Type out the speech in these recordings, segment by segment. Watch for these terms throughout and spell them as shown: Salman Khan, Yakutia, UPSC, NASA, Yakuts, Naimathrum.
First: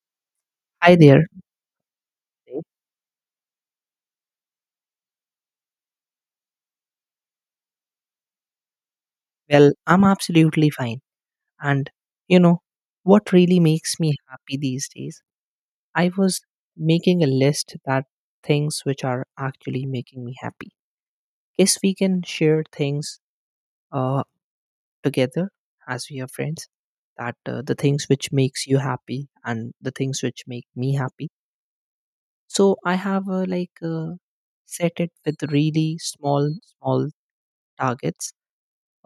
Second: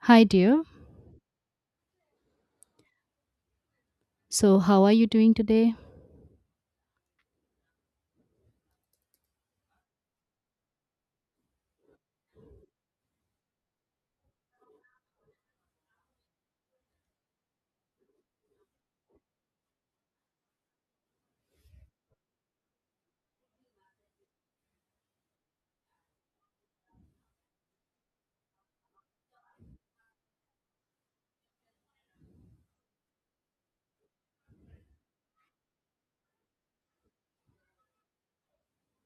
Hi, dear. Hi there. Hey. So, how are you doing today? Well, I'm absolutely fine. And you know, what really makes me happy these days? I was making a list that things which are actually making me happy. Guess we can share things uh, together as we are friends. That the things which makes you happy and the things which make me happy. So I have set it with really small, small targets.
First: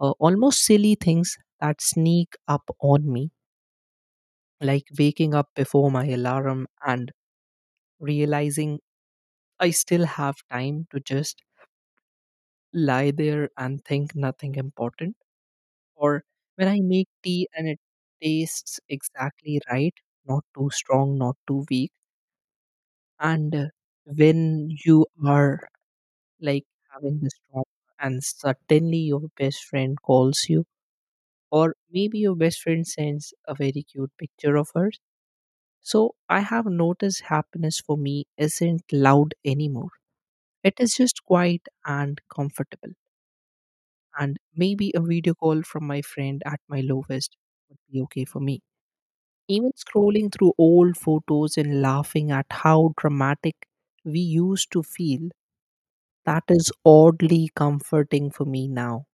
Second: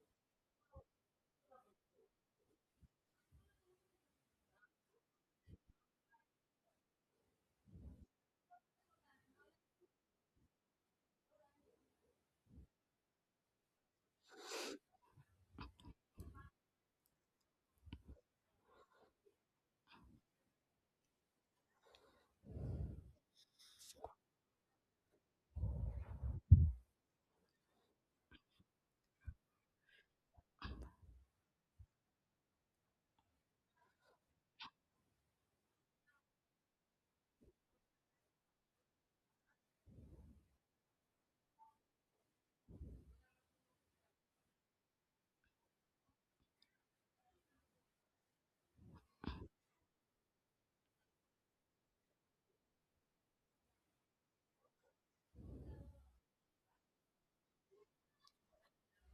Almost silly things that sneak up on me like waking up before my alarm and realizing I still have time to just lie there and think nothing important, or when I make tea and it tastes exactly right, not too strong, not too weak, and when you are like having this trauma and suddenly your best friend calls you, or maybe your best friend sends a very cute picture of her. So I have noticed happiness for me isn't loud anymore. It is just quiet and comfortable. And maybe a video call from my friend at my lowest would be okay for me. Even scrolling through old photos and laughing at how dramatic we used to feel, that is oddly comforting for me now.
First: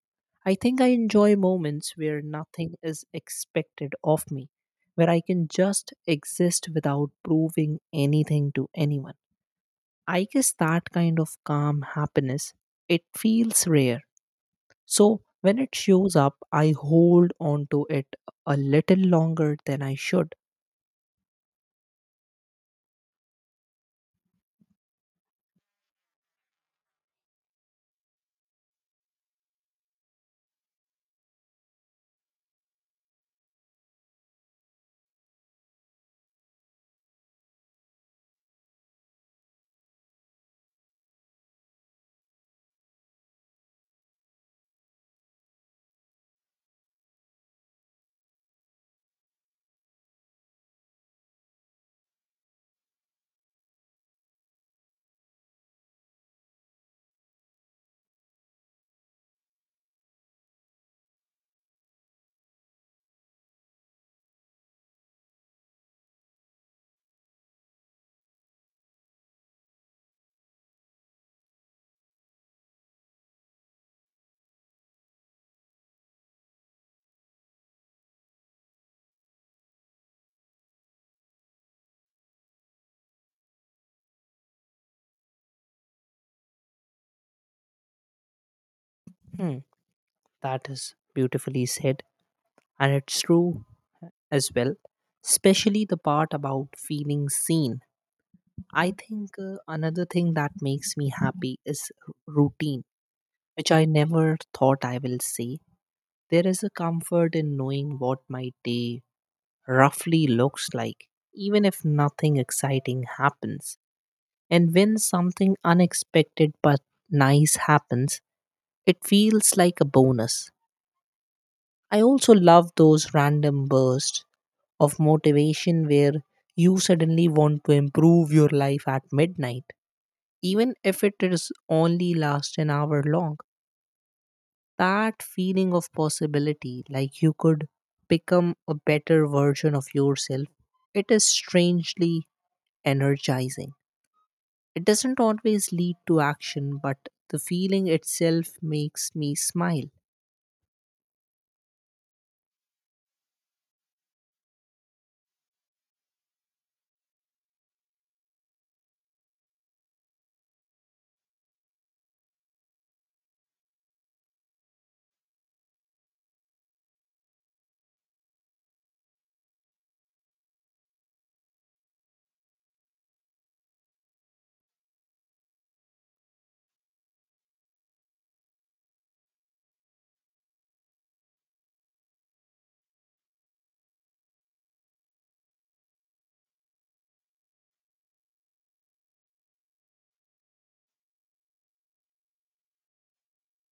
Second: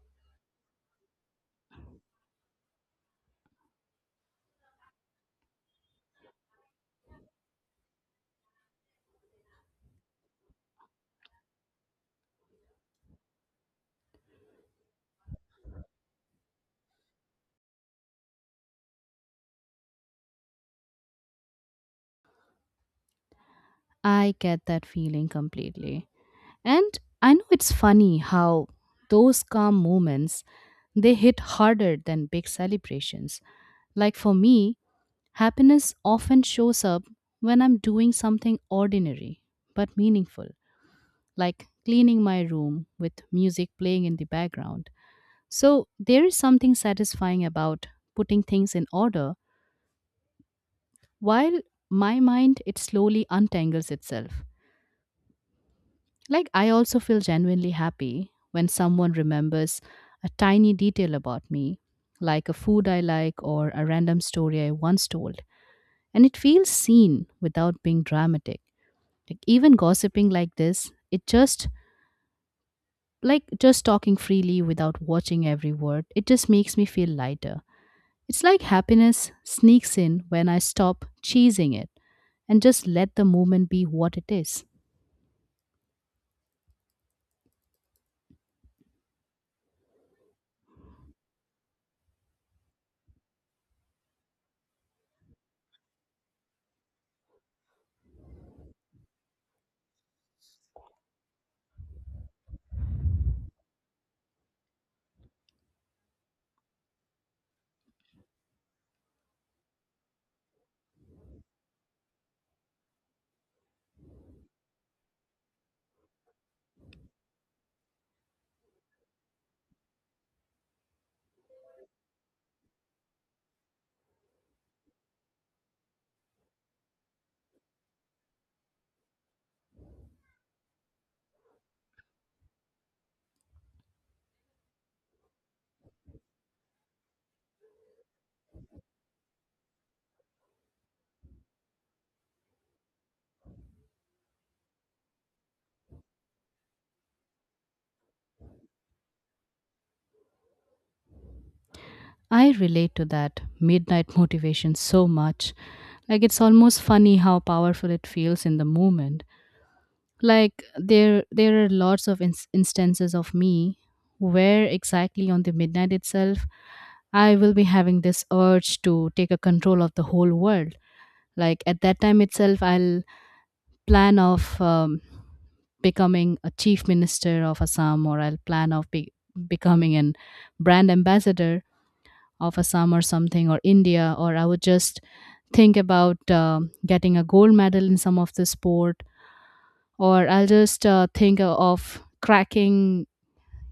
I think I enjoy moments where nothing is expected of me, where I can just exist without proving anything to anyone. I guess that kind of calm happiness, it feels rare. So when it shows up, I hold on to it a little longer than I should. I get that feeling completely. And I know it's funny how those calm moments they hit harder than big celebrations. Like for me, happiness often shows up when I'm doing something ordinary but meaningful, like cleaning my room with music playing in the background. So, there is something satisfying about putting things in order while my mind it slowly untangles itself. Like, I also feel genuinely happy when someone remembers a tiny detail about me, like a food I like or a random story I once told. And it feels seen without being dramatic. Like, even gossiping like this, it just, like, just talking freely without watching every word, it just makes me feel lighter. It's like happiness sneaks in when I stop cheesing it and just let the moment be what it is. Hmm, that is beautifully said, and it's true as well, especially the part about feeling seen. I think another thing that makes me happy is routine, which I never thought I will say. There is a comfort in knowing what my day roughly looks like, even if nothing exciting happens. And when something unexpected but nice happens, it feels like a bonus. I also love those random bursts of motivation where you suddenly want to improve your life at midnight, even if it is only last an hour long. That feeling of possibility, like you could become a better version of yourself, it is strangely energizing. It doesn't always lead to action, but the feeling itself makes me smile. I relate to that midnight motivation so much. Like it's almost funny how powerful it feels in the moment. Like there are lots of instances of me where exactly on the midnight itself I will be having this urge to take a control of the whole world. Like at that time itself I'll plan of becoming a chief minister of Assam, or I'll plan of becoming an brand ambassador of Assam or something, or India, or I would just think about getting a gold medal in some of the sport, or I'll just think of cracking,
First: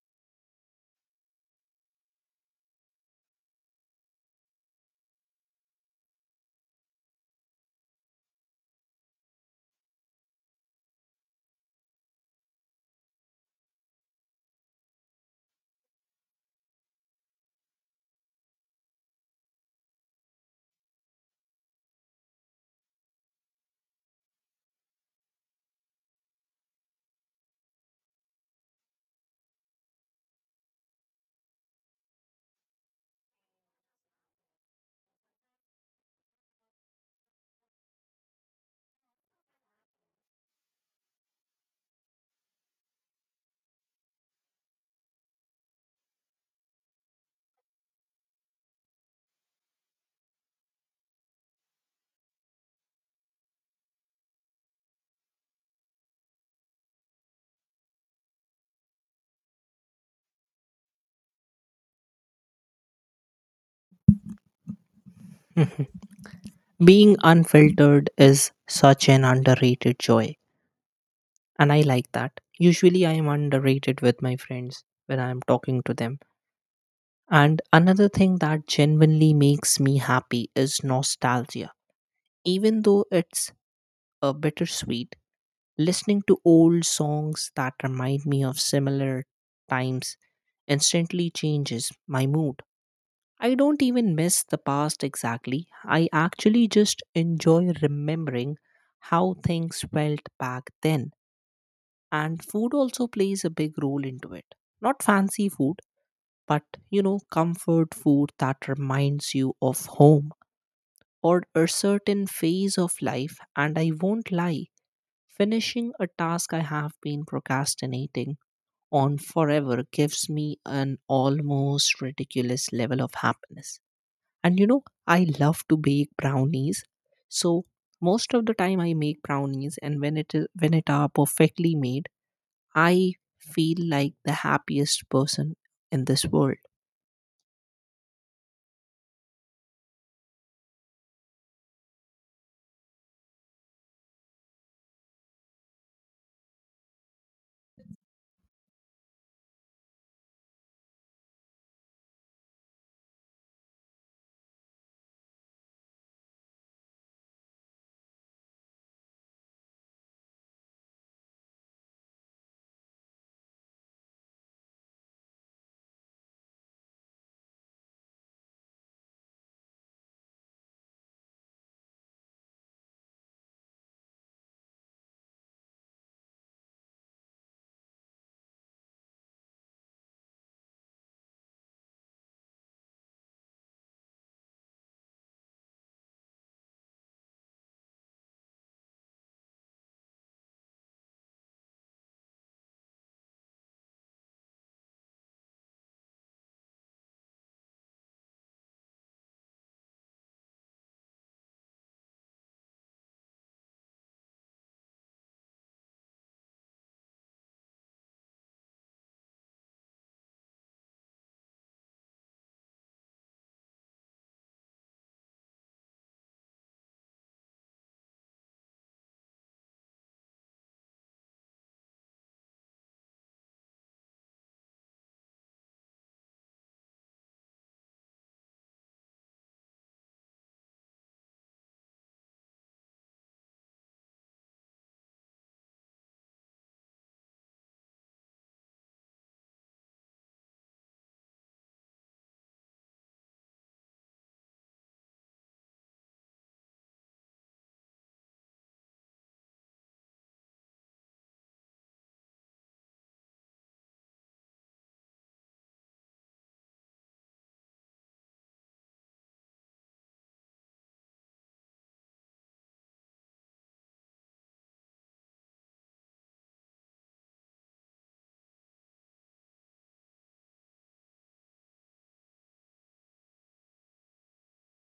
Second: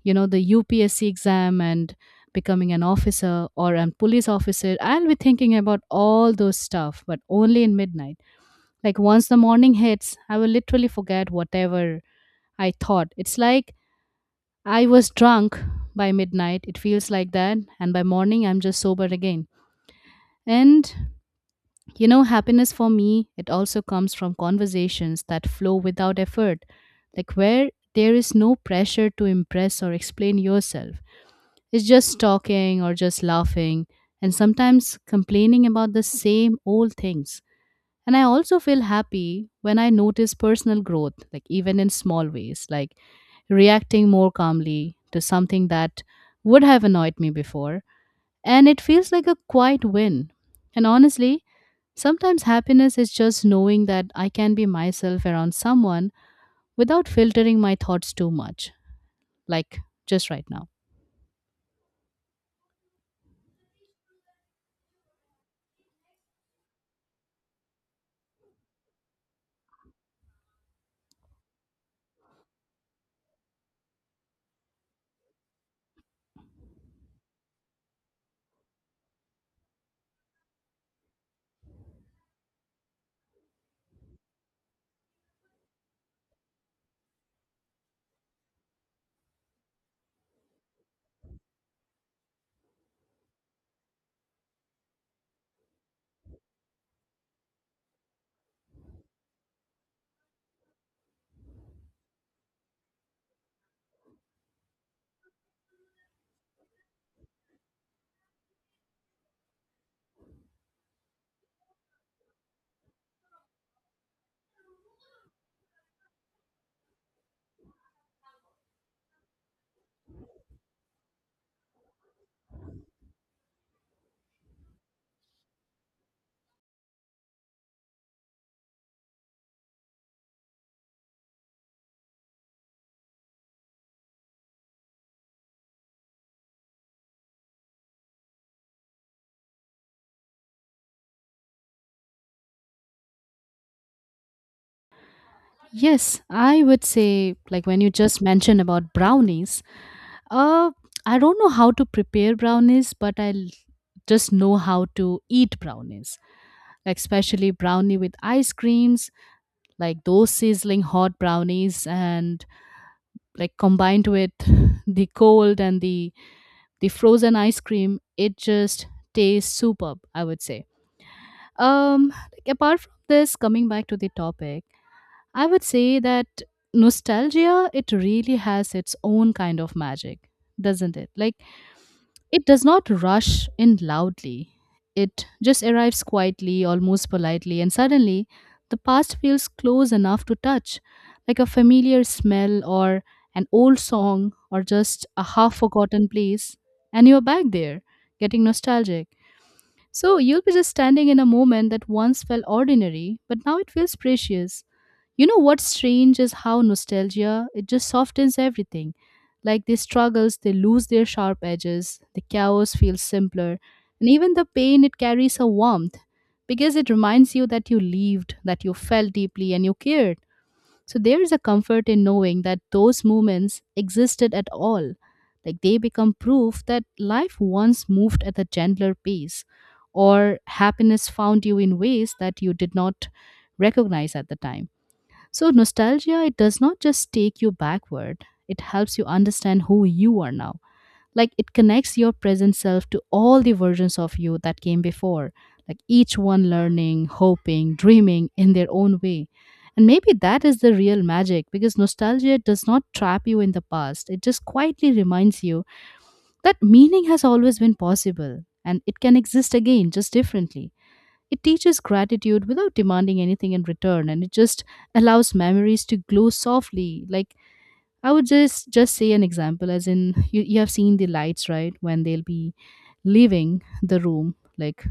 you know, the UPSC exam and becoming an officer or a police officer. I'll be thinking about all those stuff, but only in midnight. Like once the morning hits, I will literally forget whatever I thought. It's like I was drunk by midnight. It feels like that, and by morning I'm just sober again. And you know, happiness for me, it also comes from conversations that flow without effort, like where there is no pressure to impress or explain yourself. It's just talking or just laughing, and sometimes complaining about the same old things. And I also feel happy when I notice personal growth, like even in small ways, like reacting more calmly to something that would have annoyed me before and it feels like a quiet win. And honestly, sometimes happiness is just knowing that I can be myself around someone without filtering my thoughts too much, like just right now. Mhm. Being unfiltered is such an underrated joy, and I like that. Usually, I am underrated with my friends when I am talking to them. And another thing that genuinely makes me happy is nostalgia. Even though it's a bittersweet, listening to old songs that remind me of similar times instantly changes my mood. I don't even miss the past exactly. I actually just enjoy remembering how things felt back then. And food also plays a big role into it. Not fancy food, but you know, comfort food that reminds you of home or a certain phase of life. And I won't lie, finishing a task I have been procrastinating on forever gives me an almost ridiculous level of happiness. And you know, I love to bake brownies. So most of the time I make brownies and when it are perfectly made, I feel like the happiest person in this world. Yes, I would say, like when you just mentioned about brownies, uh, I don't know how to prepare brownies, but just know how to eat brownies, like especially brownie with ice creams, like those sizzling hot brownies and like combined with the cold and the frozen ice cream, it just tastes superb, I would say. Like apart from this, coming back to the topic, I would say that nostalgia, it really has its own kind of magic, doesn't it? Like it does not rush in loudly. It just arrives quietly, almost politely, and suddenly the past feels close enough to touch, like a familiar smell or an old song or just a half forgotten place. And you're back there, getting nostalgic. So you'll be just standing in a moment that once felt ordinary, but now it feels precious. You know what's strange is how nostalgia it just softens everything. Like these struggles, they lose their sharp edges, the chaos feels simpler, and even the pain it carries a warmth because it reminds you that you lived, that you felt deeply and you cared. So there is a comfort in knowing that those moments existed at all. Like they become proof that life once moved at a gentler pace or happiness found you in ways that you did not recognize at the time. So, nostalgia, it does not just take you backward, it helps you understand who you are now. Like, it connects your present self to all the versions of you that came before, like each one learning, hoping, dreaming in their own way. And maybe that is the real magic because nostalgia does not trap you in the past. It just quietly reminds you that meaning has always been possible and it can exist again, just differently. It teaches gratitude without demanding anything in return and it just allows memories to glow softly. Like I would just say an example as in you have seen the lights, right? When they'll be leaving the room, like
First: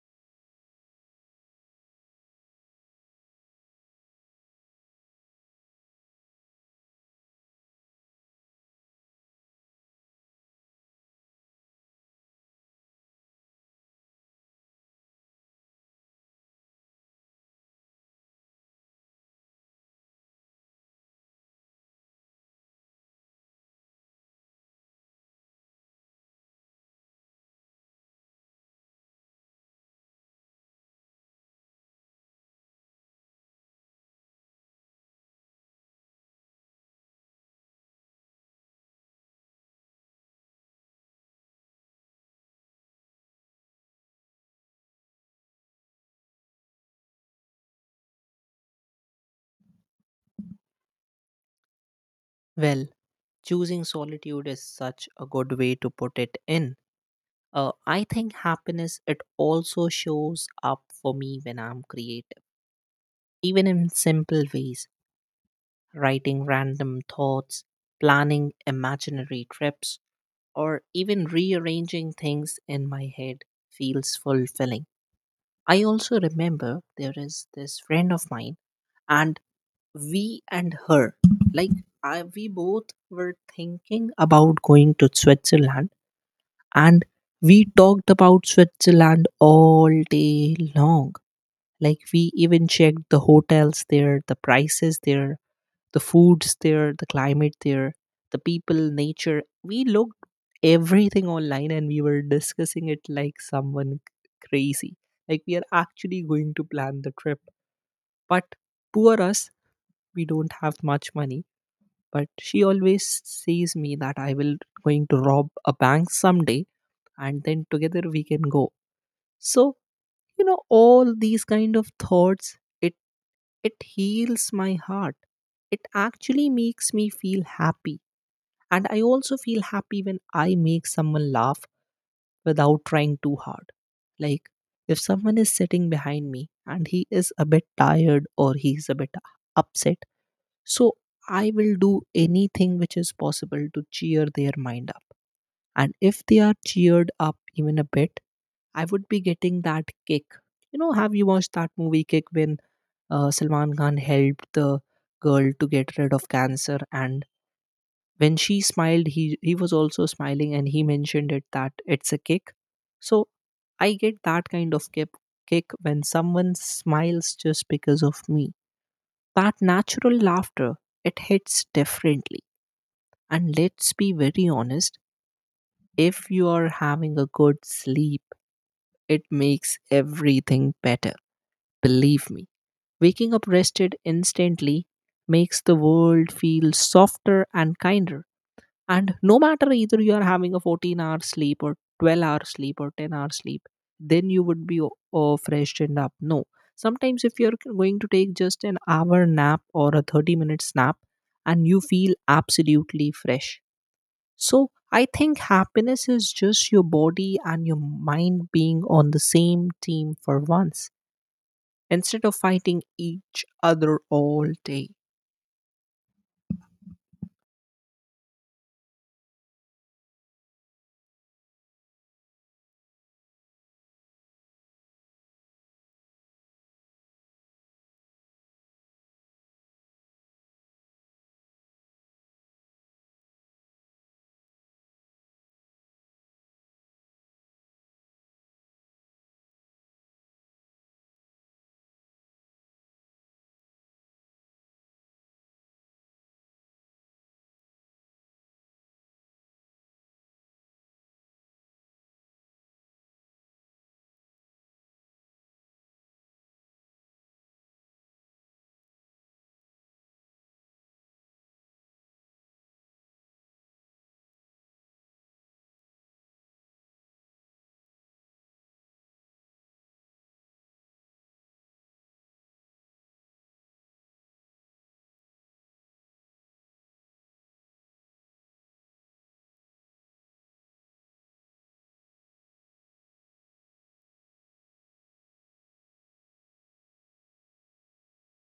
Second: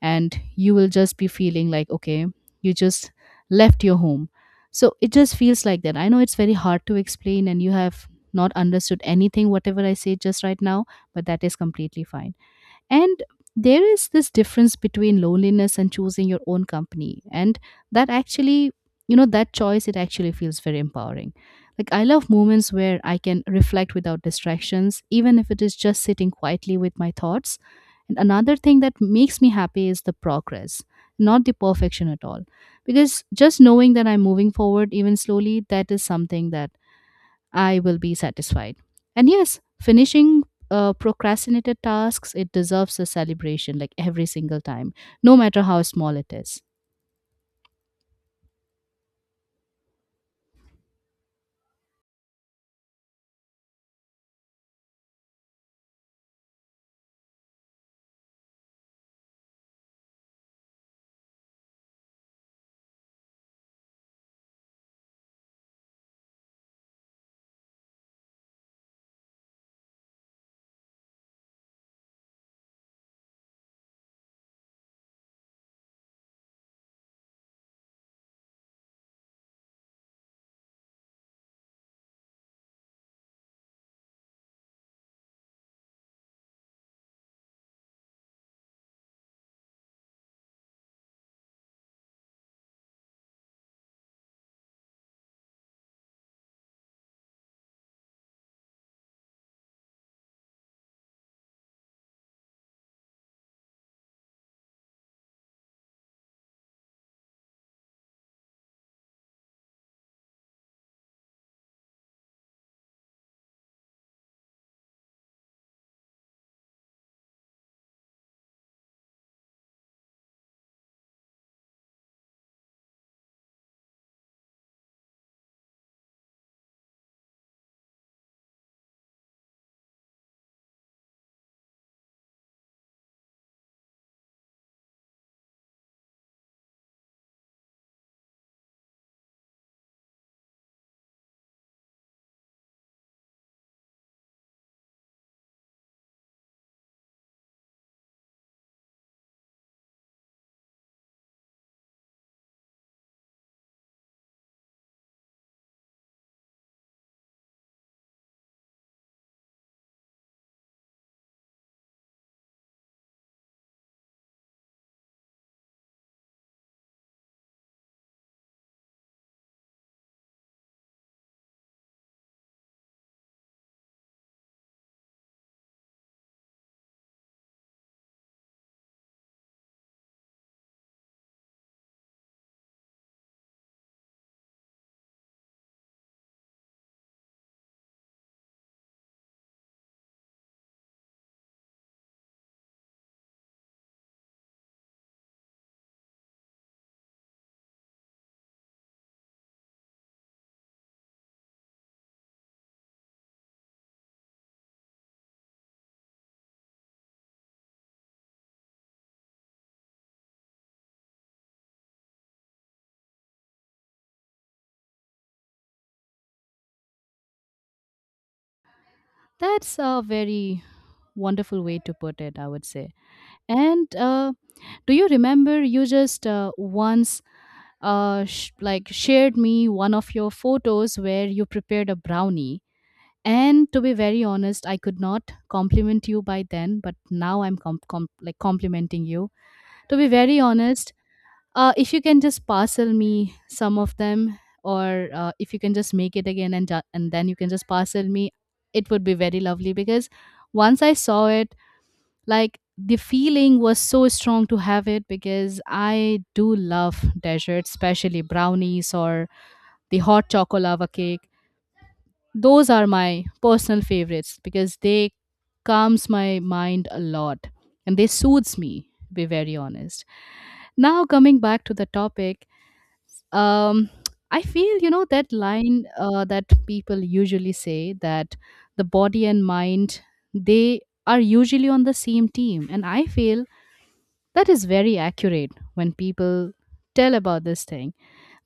and you will just be feeling like, okay, you just left your home. So it just feels like that. I know it's very hard to explain and you have not understood anything whatever I say just right now, but that is completely fine. And there is this difference between loneliness and choosing your own company. And that actually, you know, that choice, it actually feels very empowering. Like, I love moments where I can reflect without distractions, even if it is just sitting quietly with my thoughts. And another thing that makes me happy is the progress, not the perfection at all. Because just knowing that I'm moving forward, even slowly, that is something that I will be satisfied. And yes, finishing procrastinated tasks, it deserves a celebration like every single time, no matter how small it is. Well, choosing solitude is such a good way to put it in. I think happiness it also shows up for me when I'm creative, even in simple ways, writing random thoughts, planning imaginary trips or even rearranging things in my head feels fulfilling. I also remember there is this friend of mine, and we and her, like I, we both were thinking about going to Switzerland, and we talked about Switzerland all day long. Like we even checked the hotels there, the prices there, the foods there, the climate there, the people, nature. We looked everything online and we were discussing it like someone crazy. Like we are actually going to plan the trip. But poor us, we don't have much money. But she always says me that I will going to rob a bank someday and then together we can go. So, you know, all these kind of thoughts, it heals my heart. It actually makes me feel happy, and I also feel happy when I make someone laugh without trying too hard. Like if someone is sitting behind me and he is a bit tired or he's a bit upset, so I will do anything which is possible to cheer their mind up. And if they are cheered up even a bit, I would be getting that kick. You know, have you watched that movie Kick when Salman Khan helped the girl to get rid of cancer and when she smiled, he was also smiling and he mentioned it that it's a kick. So I get that kind of kick when someone smiles just because of me. That natural laughter, it hits differently. And let's be very honest, if you are having a good sleep, it makes everything better. Believe me. Waking up rested instantly makes the world feel softer and kinder. And no matter either you are having a 14-hour sleep or 12-hour sleep or 10-hour sleep, then you would be freshened up. No. Sometimes if you're going to take just an hour nap or a 30-minute nap and you feel absolutely fresh. So I think happiness is just your body and your mind being on the same team for once instead of fighting each other all day. That's a very wonderful way to put it, I would say. And do you remember you just once like shared me one of your photos where you prepared a brownie? And to be very honest, I could not compliment you by then, but now I'm like complimenting you, to be very honest. If you can just parcel me some of them, or if you can just make it again and and then you can just parcel me, it would be very lovely because once I saw it, like the feeling was so strong to have it because I do love desserts, especially brownies or the hot chocolate lava cake. Those are my personal favorites because they calms my mind a lot and they soothes me, to be very honest. Now coming back to the topic, um, I feel, you know, that line that people usually say that the body and mind they are usually on the same team, and I feel that is very accurate when people tell about this thing.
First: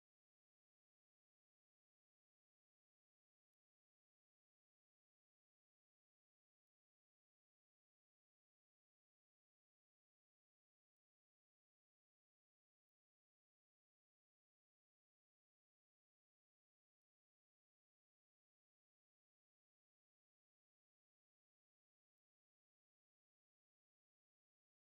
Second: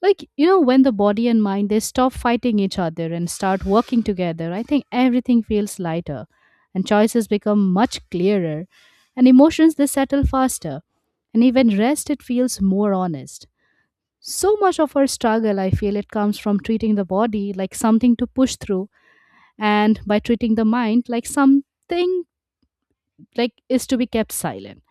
Like you know, when the body and mind they stop fighting each other and start working together, I think everything feels lighter, and choices become much clearer, and emotions they settle faster, and even rest it feels more honest. So much of our struggle, I feel, it comes from treating the body like something to push through, and by treating the mind like something like is to be kept silent.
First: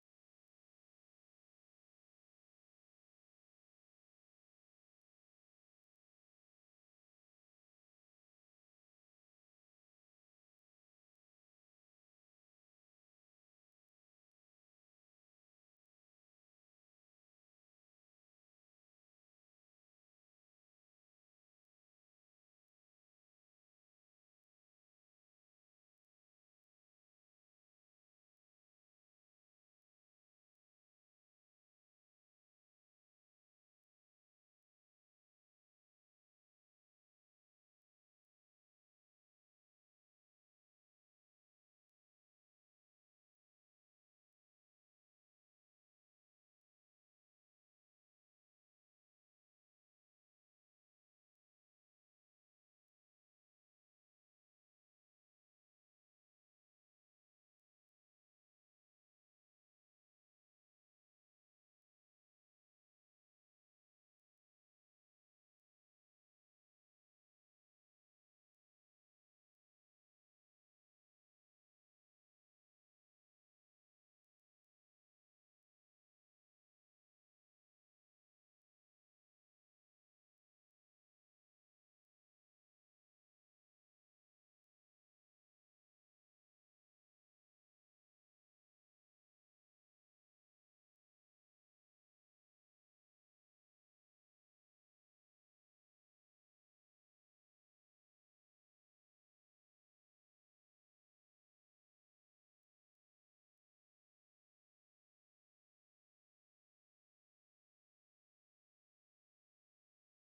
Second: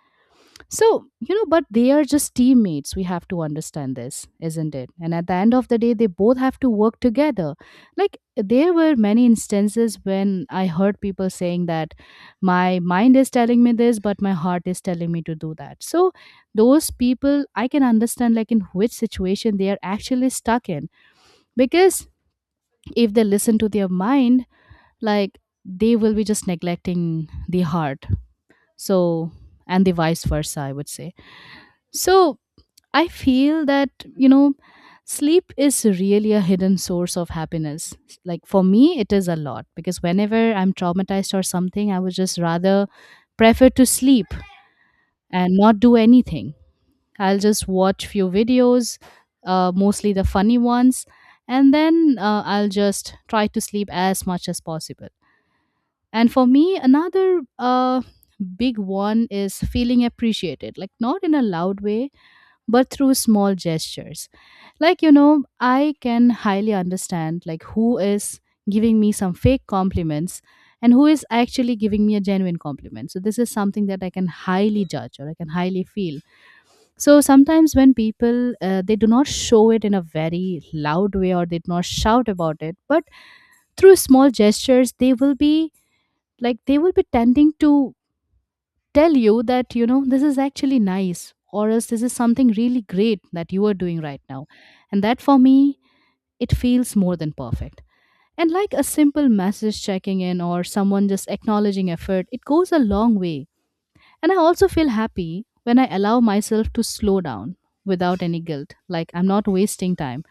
So, you know, but they are just teammates. We have to understand this, isn't it? And at the end of the day, they both have to work together. Like, there were many instances when I heard people saying that my mind is telling me this, but my heart is telling me to do that. So, those people, I can understand, like, in which situation they are actually stuck in because if they listen to their mind, like they will be just neglecting the heart. So, and the vice versa, I would say. So I feel that, you know, sleep is really a hidden source of happiness. Like for me it is a lot because whenever I'm traumatized or something I would just rather prefer to sleep and not do anything. I'll just watch few videos, mostly the funny ones, and then I'll just try to sleep as much as possible. And for me, another big one is feeling appreciated, like not in a loud way, but through small gestures. Like, you know, I can highly understand like who is giving me some fake compliments and who is actually giving me a genuine compliment. So this is something that I can highly judge or I can highly feel. So sometimes when people they do not show it in a very loud way or they do not shout about it, but through small gestures they will be like they will be tending to tell you that, you know, this is actually nice or else this is something really great that you are doing right now, and that for me it feels more than perfect. And like a simple message checking in or someone just acknowledging effort, it goes a long way. And I also feel happy when I allow myself to slow down without any guilt. Like I'm not wasting time.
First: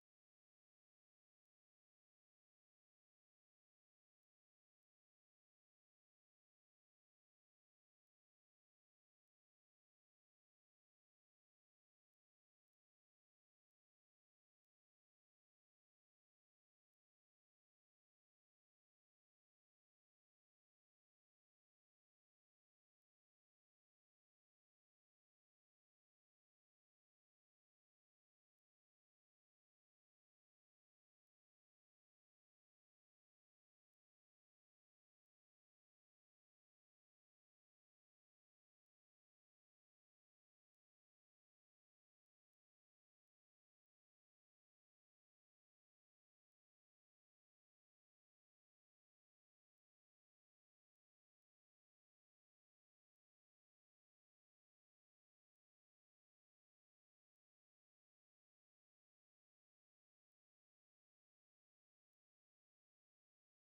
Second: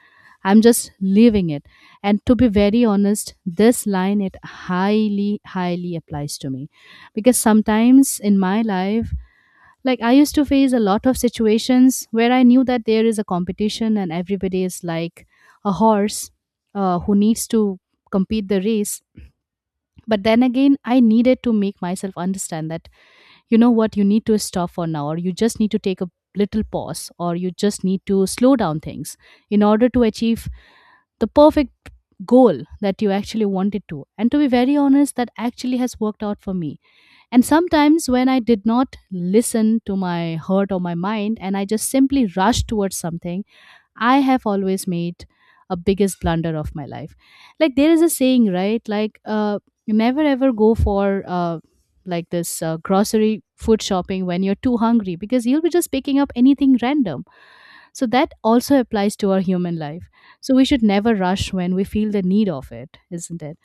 I'm just leaving it. And to be very honest, this line it highly, highly applies to me. Because sometimes in my life, like I used to face a lot of situations where I knew that there is a competition and everybody is like a horse who needs to compete the race. But then again, I needed to make myself understand that you know what, you need to stop for now or you just need to take a little pause or you just need to slow down things in order to achieve the perfect goal that you actually wanted to. And to be very honest, that actually has worked out for me. And sometimes when I did not listen to my heart or my mind and I just simply rushed towards something, I have always made a biggest blunder of my life. Like there is a saying, right? Like you never ever go for like this grocery food shopping when you're too hungry because you'll be just picking up anything random. So that also applies to our human life. So we should never rush when we feel the need of it, isn't it?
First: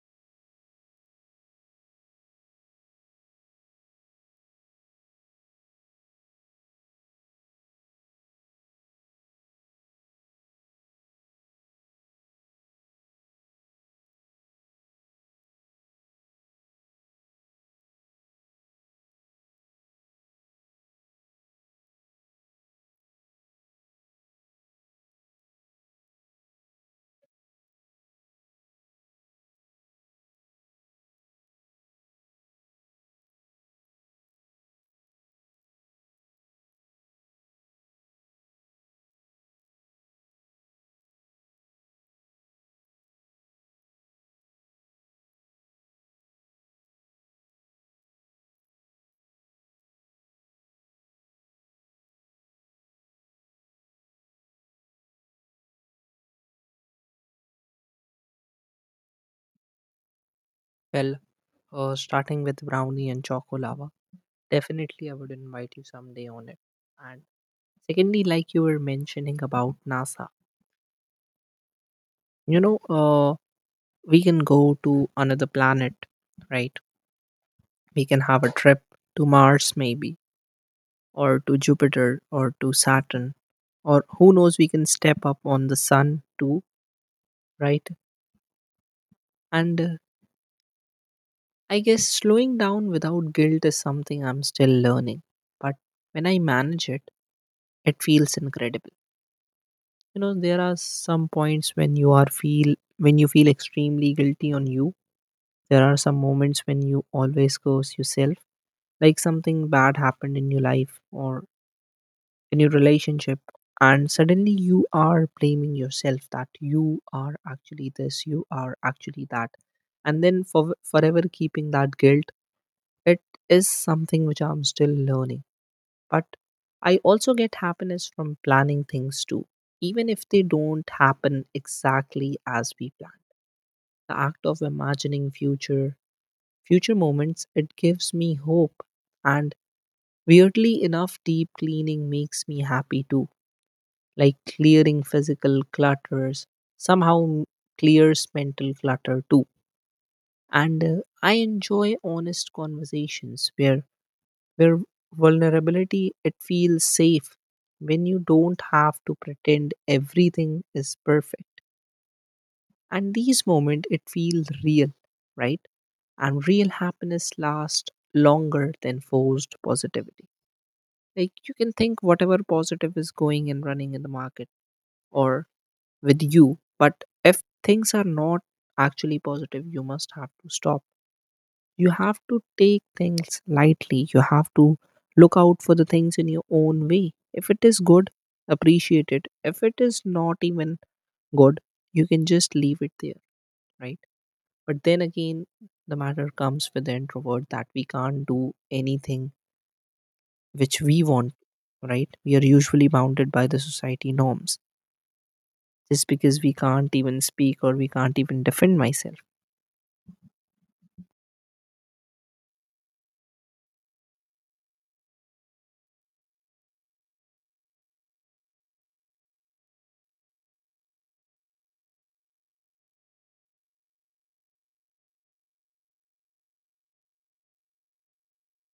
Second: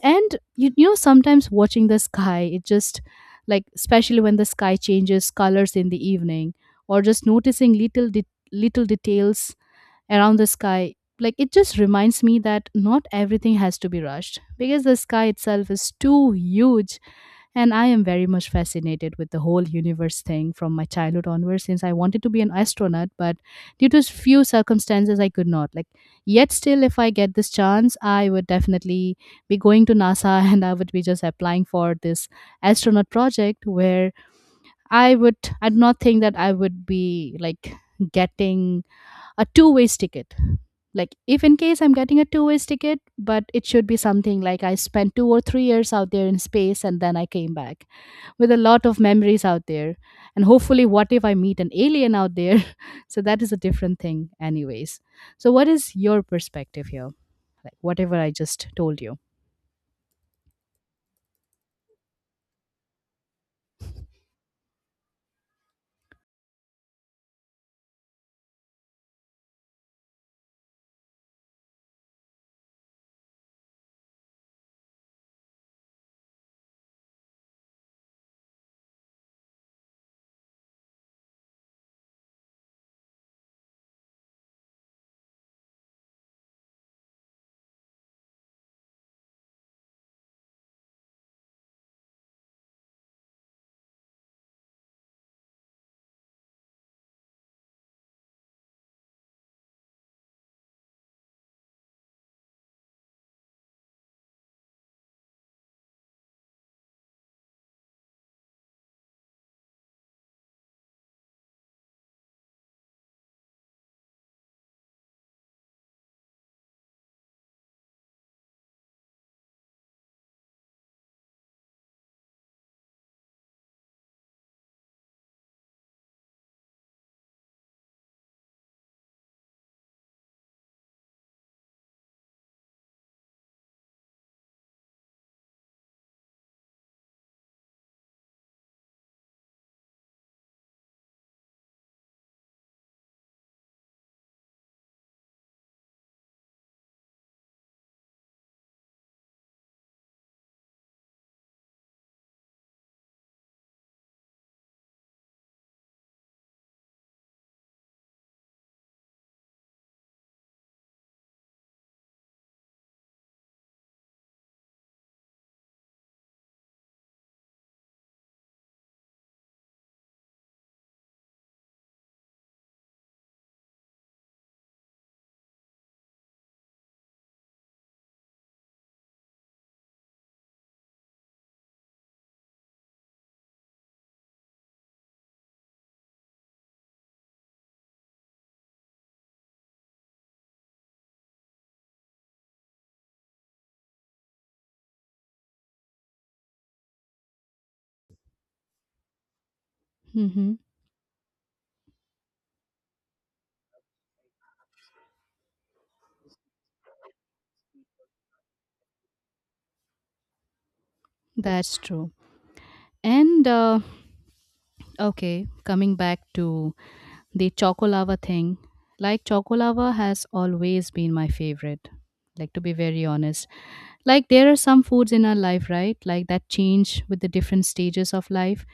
And sometimes watching the sky, it just, like, especially when the sky changes colors in the evening, or just noticing little details around the sky. Like it just reminds me that not everything has to be rushed because the sky itself is too huge. And I am very much fascinated with the whole universe thing from my childhood onwards, since I wanted to be an astronaut but due to few circumstances I could not, like, yet still if I get this chance I would definitely be going to NASA and I would be just applying for this astronaut project where I would I do not think that I would be, like, getting a two-way ticket. Like, if in case I'm getting a two-way ticket, but it should be something like I spent 2 or 3 years out there in space and then I came back with a lot of memories out there. And hopefully, what if I meet an alien out there? So, that is a different thing, anyways. So, what is your perspective here? Like, whatever I just told you. Well, starting with brownie and chocolate. Definitely, I would invite you someday on it. And secondly, like you were mentioning about NASA, you know, we can go to another planet, right? We can have a trip to Mars, maybe, or to Jupiter, or to Saturn, or who knows, we can step up on the sun too, right? And I guess slowing down without guilt is something I'm still learning. But when I manage it, it feels incredible. You know there are some points when you feel extremely guilty on you, there are some moments when you always curse yourself, like something bad happened in your life or in your relationship, and suddenly you are blaming yourself that you are actually that, and then forever keeping that guilt, it is something which I'm still learning. But I also get happiness from planning things too, even if they don't happen exactly as we plan. The act of imagining future moments, it gives me hope. And weirdly enough, deep cleaning makes me happy too, like clearing physical clutters somehow clears mental clutter too. And I enjoy honest conversations where Where vulnerability, it feels safe when you don't have to pretend everything is perfect. And these moments, it feels real, right? And real happiness lasts longer than forced positivity. Like you can think whatever positive is going and running in the market or with you, but if things are not actually positive, you must have to stop. You have to take things lightly. You have to look out for the things in your own way. If it is good, appreciate it. If it is not even good, you can just leave it there, right? But then again, the matter comes with the introvert that we can't do anything Mm-hmm. which we want, right? We are usually bounded by the society norms. Just because we can't even speak or we can't even defend myself. That's true. And, okay, coming back to the chocolava thing, like chocolava has always been my favorite. Like, to be very honest, like there are some foods in our life, right? Like that change with the different stages of life.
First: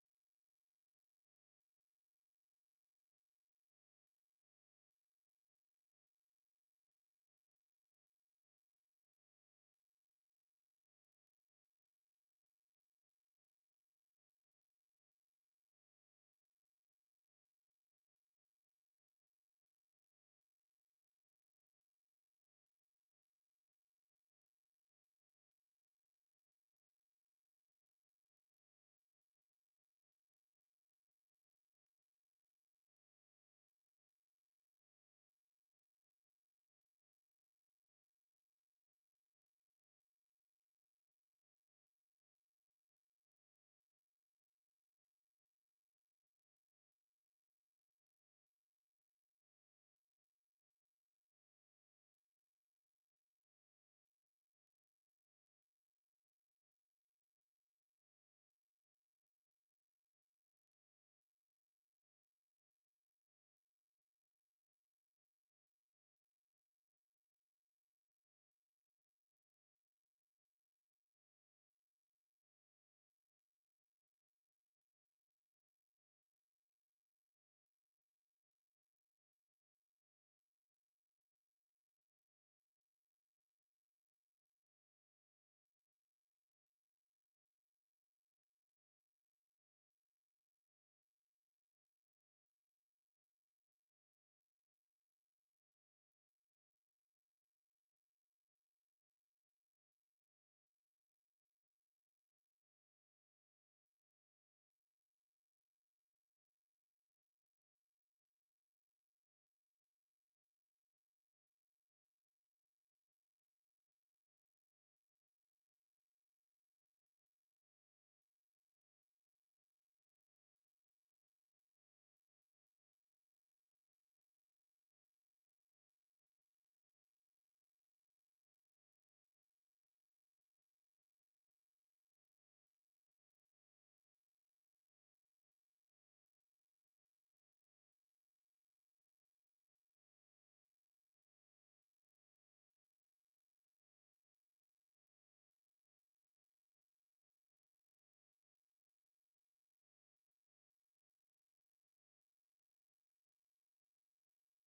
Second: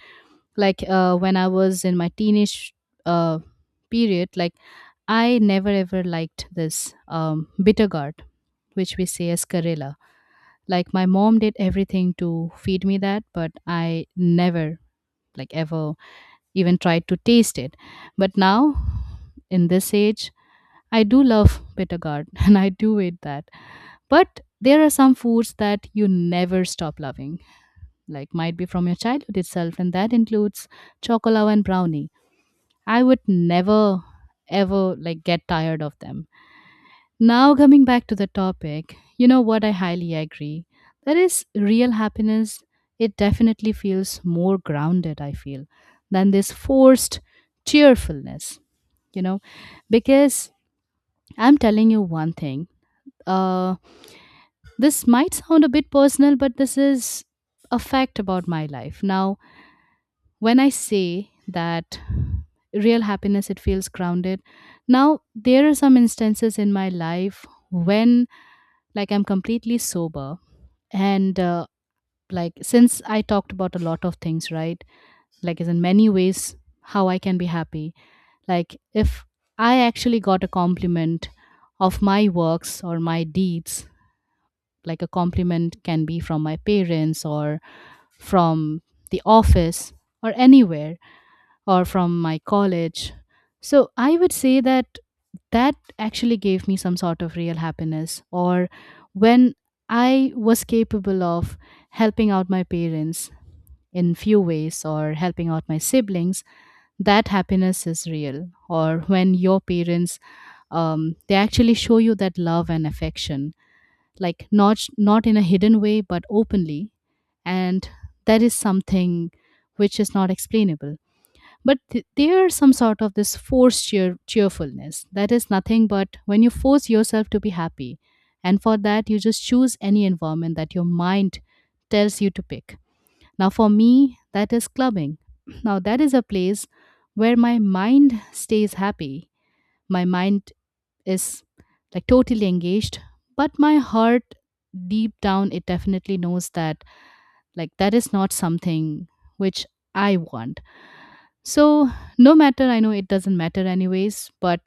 Like when I was in my teenage uh, period, like I never ever liked this bitter gourd, which we say as Karela. Like my mom did everything to feed me that, but I never, like, ever even tried to taste it. But now, in this age, I do love bitter gourd and I do eat that. But there are some foods that you never stop loving, like might be from your childhood itself, and that includes chocolate and brownie. I would never ever, like, get tired of them. Now coming back to the topic, you know what, I highly agree. That is real happiness. It definitely feels more grounded, I feel, than this forced cheerfulness, you know because I'm telling you one thing, uh this might sound a bit personal but this is a fact about my life. Now, when I say that real happiness it feels grounded, now there are some instances in my life when, like, I'm completely sober, and like since I talked about a lot of things, right, like as in many ways how I can be happy. Like, if I actually got a compliment of my works or my deeds, like a compliment can be from my parents or from the office or anywhere or from my college. So I would say that that actually gave me some sort of real happiness. Or when I was capable of helping out my parents in few ways or helping out my siblings, that happiness is real. Or when your parents, they actually show you that love and affection, like not in a hidden way but openly, and that is something which is not explainable. But there is some sort of this forced cheerfulness that is nothing but when you force yourself to be happy, and for that you just choose any environment that your mind tells you to pick. Now, for me, that is clubbing. Now, that is a place where my mind stays happy. My mind is, like, totally engaged, but my heart, deep down, it definitely knows that, like, that is not something which I want. So, no matter, I know it doesn't matter anyways, but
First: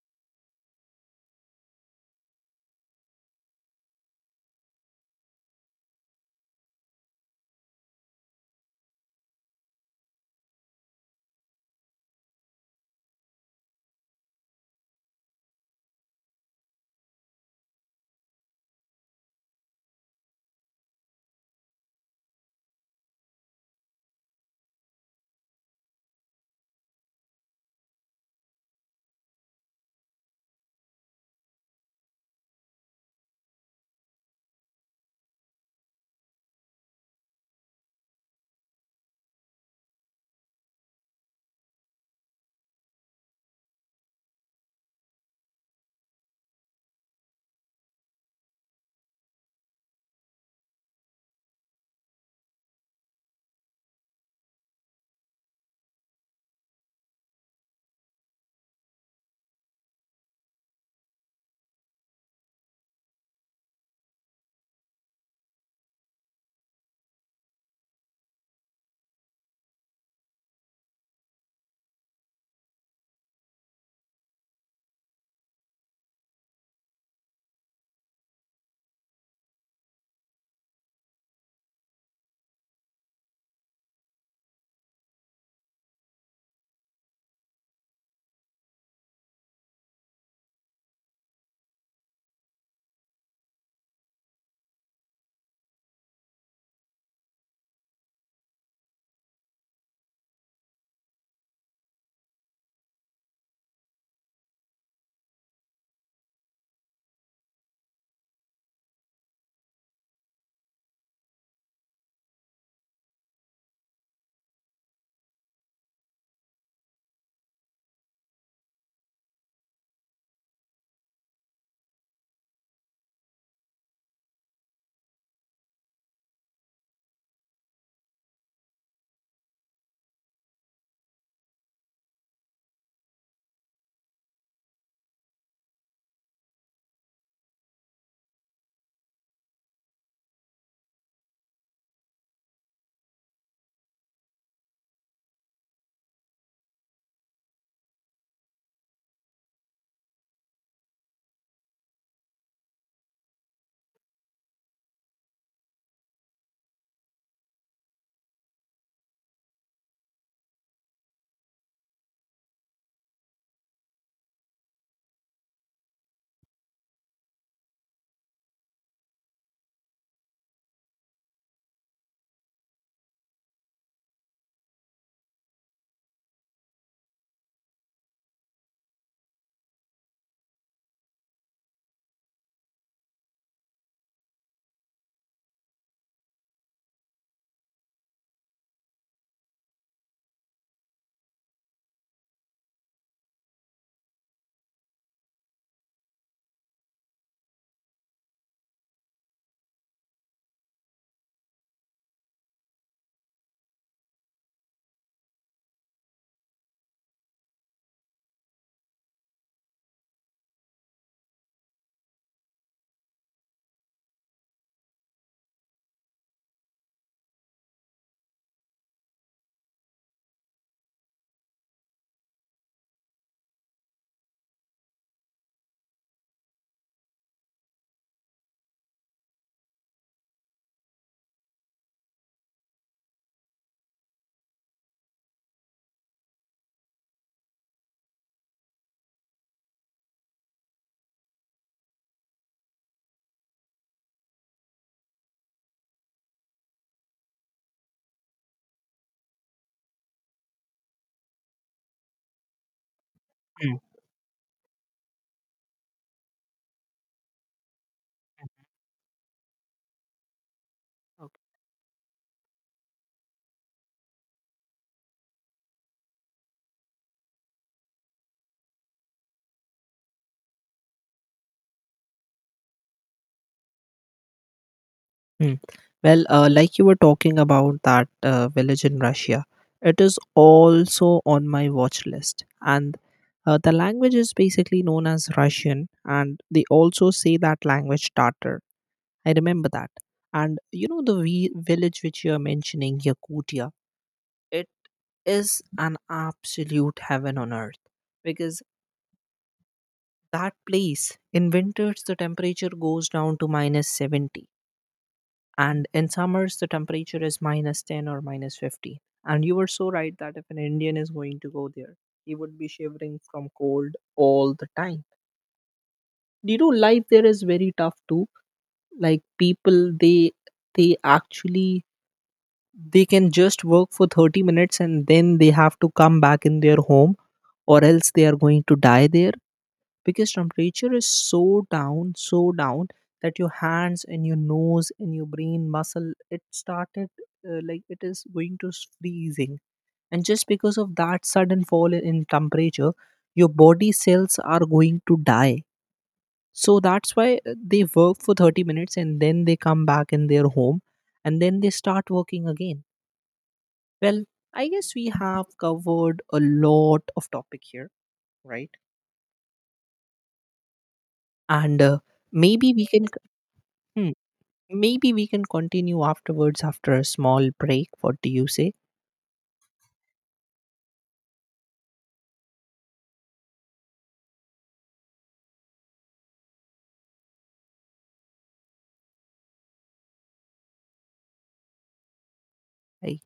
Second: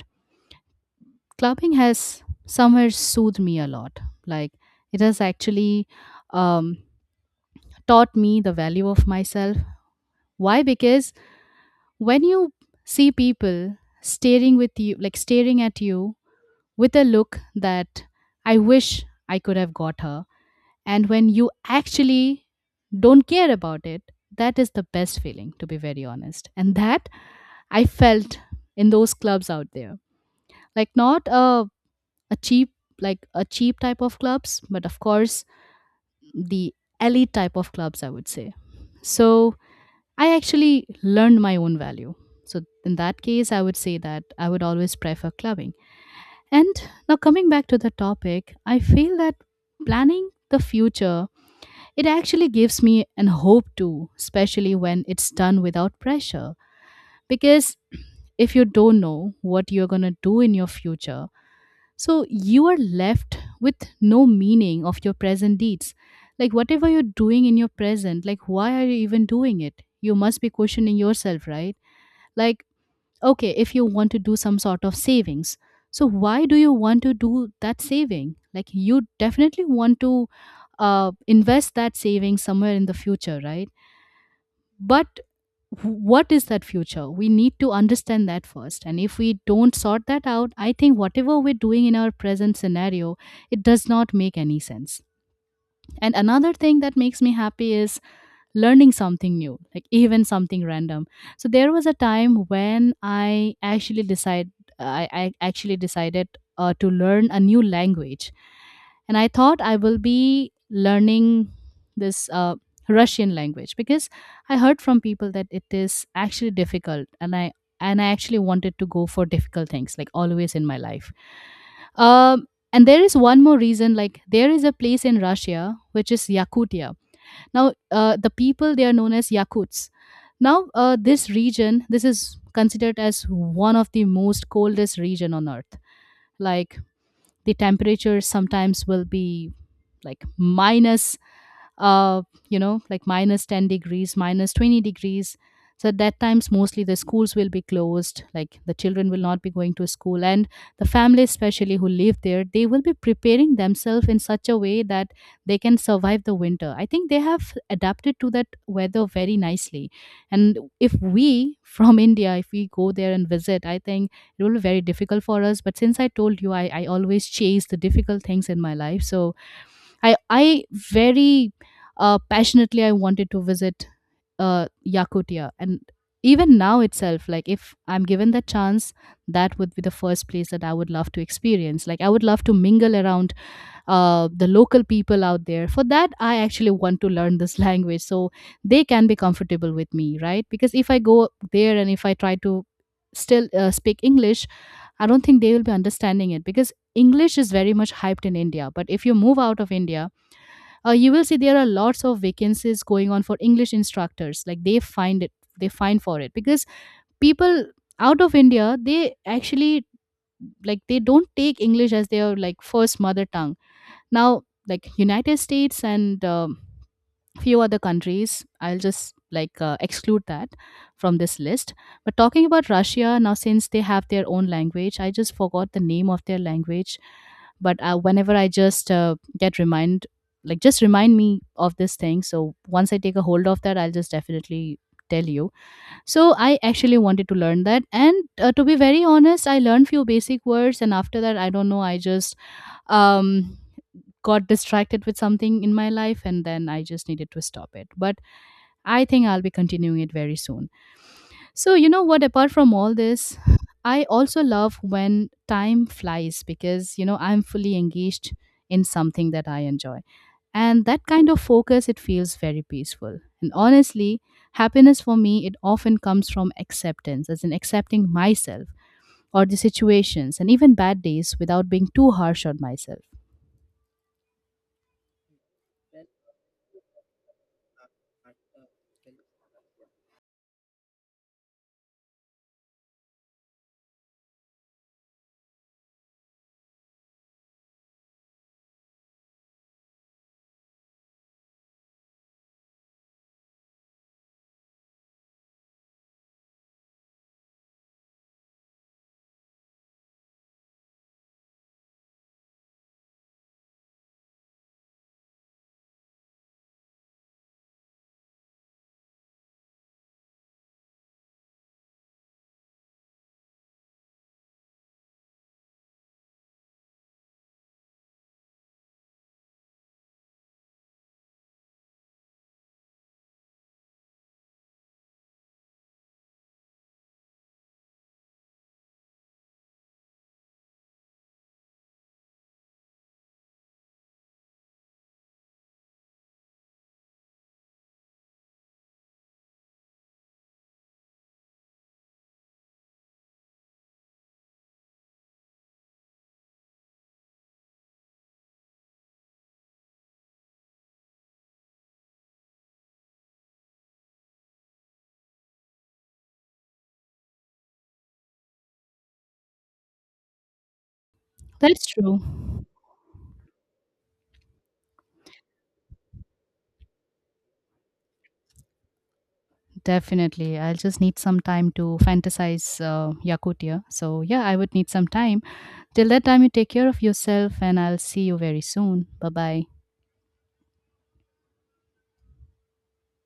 clubbing has somewhere soothed me a lot. Like, it has actually um, taught me the value of myself. Why? Because when you see people staring at you with a look that, I wish I could have got her, and when you actually don't care about it, that is the best feeling, to be very honest. And that I felt in those clubs out there, like not a, a cheap like a cheap type of clubs, but of course the elite type of clubs, I would say. So I actually learned my own value. So, in that case, I would say that I would always prefer clubbing. And now, coming back to the topic, I feel that planning the future, it actually gives me an hope too, especially when it's done without pressure. Because if you don't know what you're going to do in your future, so you are left with no meaning of your present deeds. Like, whatever you're doing in your present, like, why are you even doing it? You must be questioning yourself, right? Like, okay, if you want to do some sort of savings, so why do you want to do that saving? Like, you definitely want to invest that saving somewhere in the future, right? But what is that future? We need to understand that first. And if we don't sort that out, I think whatever we're doing in our present scenario, it does not make any sense. And another thing that makes me happy is learning something new, like even something random. So there was a time when I actually decided to learn a new language, and I thought I will be learning this Russian language because I heard from people that it is actually difficult, and I actually wanted to go for difficult things, like always in my life. Um, and there is one more reason, like there is a place in Russia which is Yakutia. Now, the people, they are known as Yakuts. Now, this region, this is considered as one of the most coldest region on earth. Like the temperatures sometimes will be like minus uh like minus 10 degrees, minus 20 degrees. So at that times, mostly the schools will be closed, like the children will not be going to school, and the families, especially who live there, they will be preparing themselves in such a way that they can survive the winter. I think they have adapted to that weather very nicely. And if we, from India, if we go there and visit, I think it will be very difficult for us. But since I told you, I always chase the difficult things in my life. So I very passionately, I wanted to visit Yakutia. And even now itself, like if I'm given the chance, that would be the first place that I would love to experience. Like I would love to mingle around the local people out there. For that, I actually want to learn this language, so they can be comfortable with me, right? Because if I go there and if I try to still speak English, I don't think they will be understanding it because English is very much hyped in India. But if you move out of India, you will see there are lots of vacancies going on for english instructors, like they find for it because people out of India, they actually, like, they don't take english as their, like, first mother tongue. Now, like United States and few other countries, I'll just, like, exclude that from this list. But talking about Russia now, since they have their own language, I just forgot the name of their language. But whenever I just get remind, like just remind me of this thing. So once I take a hold of that, I'll just definitely tell you. So I actually wanted to learn that, and to be very honest, I learned few basic words, and after that, I don't know. I just um got distracted with something in my life and then I just needed to stop it. But I think I'll be continuing it very soon. So, you know what, apart from all this, Mm. I also love when time flies because, I'm fully engaged in something that I enjoy. And that kind of Okay. focus, it feels very peaceful. And honestly, happiness for me, it often comes from acceptance, as in accepting myself or the situations and even bad days without being too harsh on myself. Mm. Well, like you were talking about that village in Russia, it is also on my watch list. And the language is basically known as Russian, and they also say that language Tatar. I remember that. And you know the village which you are mentioning, Yakutia, it is an absolute heaven on earth because that place in winters the temperature goes down to minus 70, and in summers the temperature is minus 10 or minus 50. And you were so right that if an Indian is going to go there, he would be shivering from cold all the time. You know life there is very tough too. Like people, they actually They can just work for 30 minutes and then they have to come back in their home, or else they are going to die there because temperature is so down that your hands and your nose and your brain muscle it started like it is going to s- freezing, and just because of that sudden fall in temperature your body cells are going to die. So that's why they work for 30 minutes and then they come back in their home and then they start working again. Well, I guess we have covered a lot of topic here, right? And That's true. maybe we can hmm, maybe we can continue afterwards after a small break. What do you say? Definitely. I'll just need some time to fantasize Yakutia. So, yeah, I would need some time. Till that time, you take care of yourself, and I'll see you very soon. Bye bye. I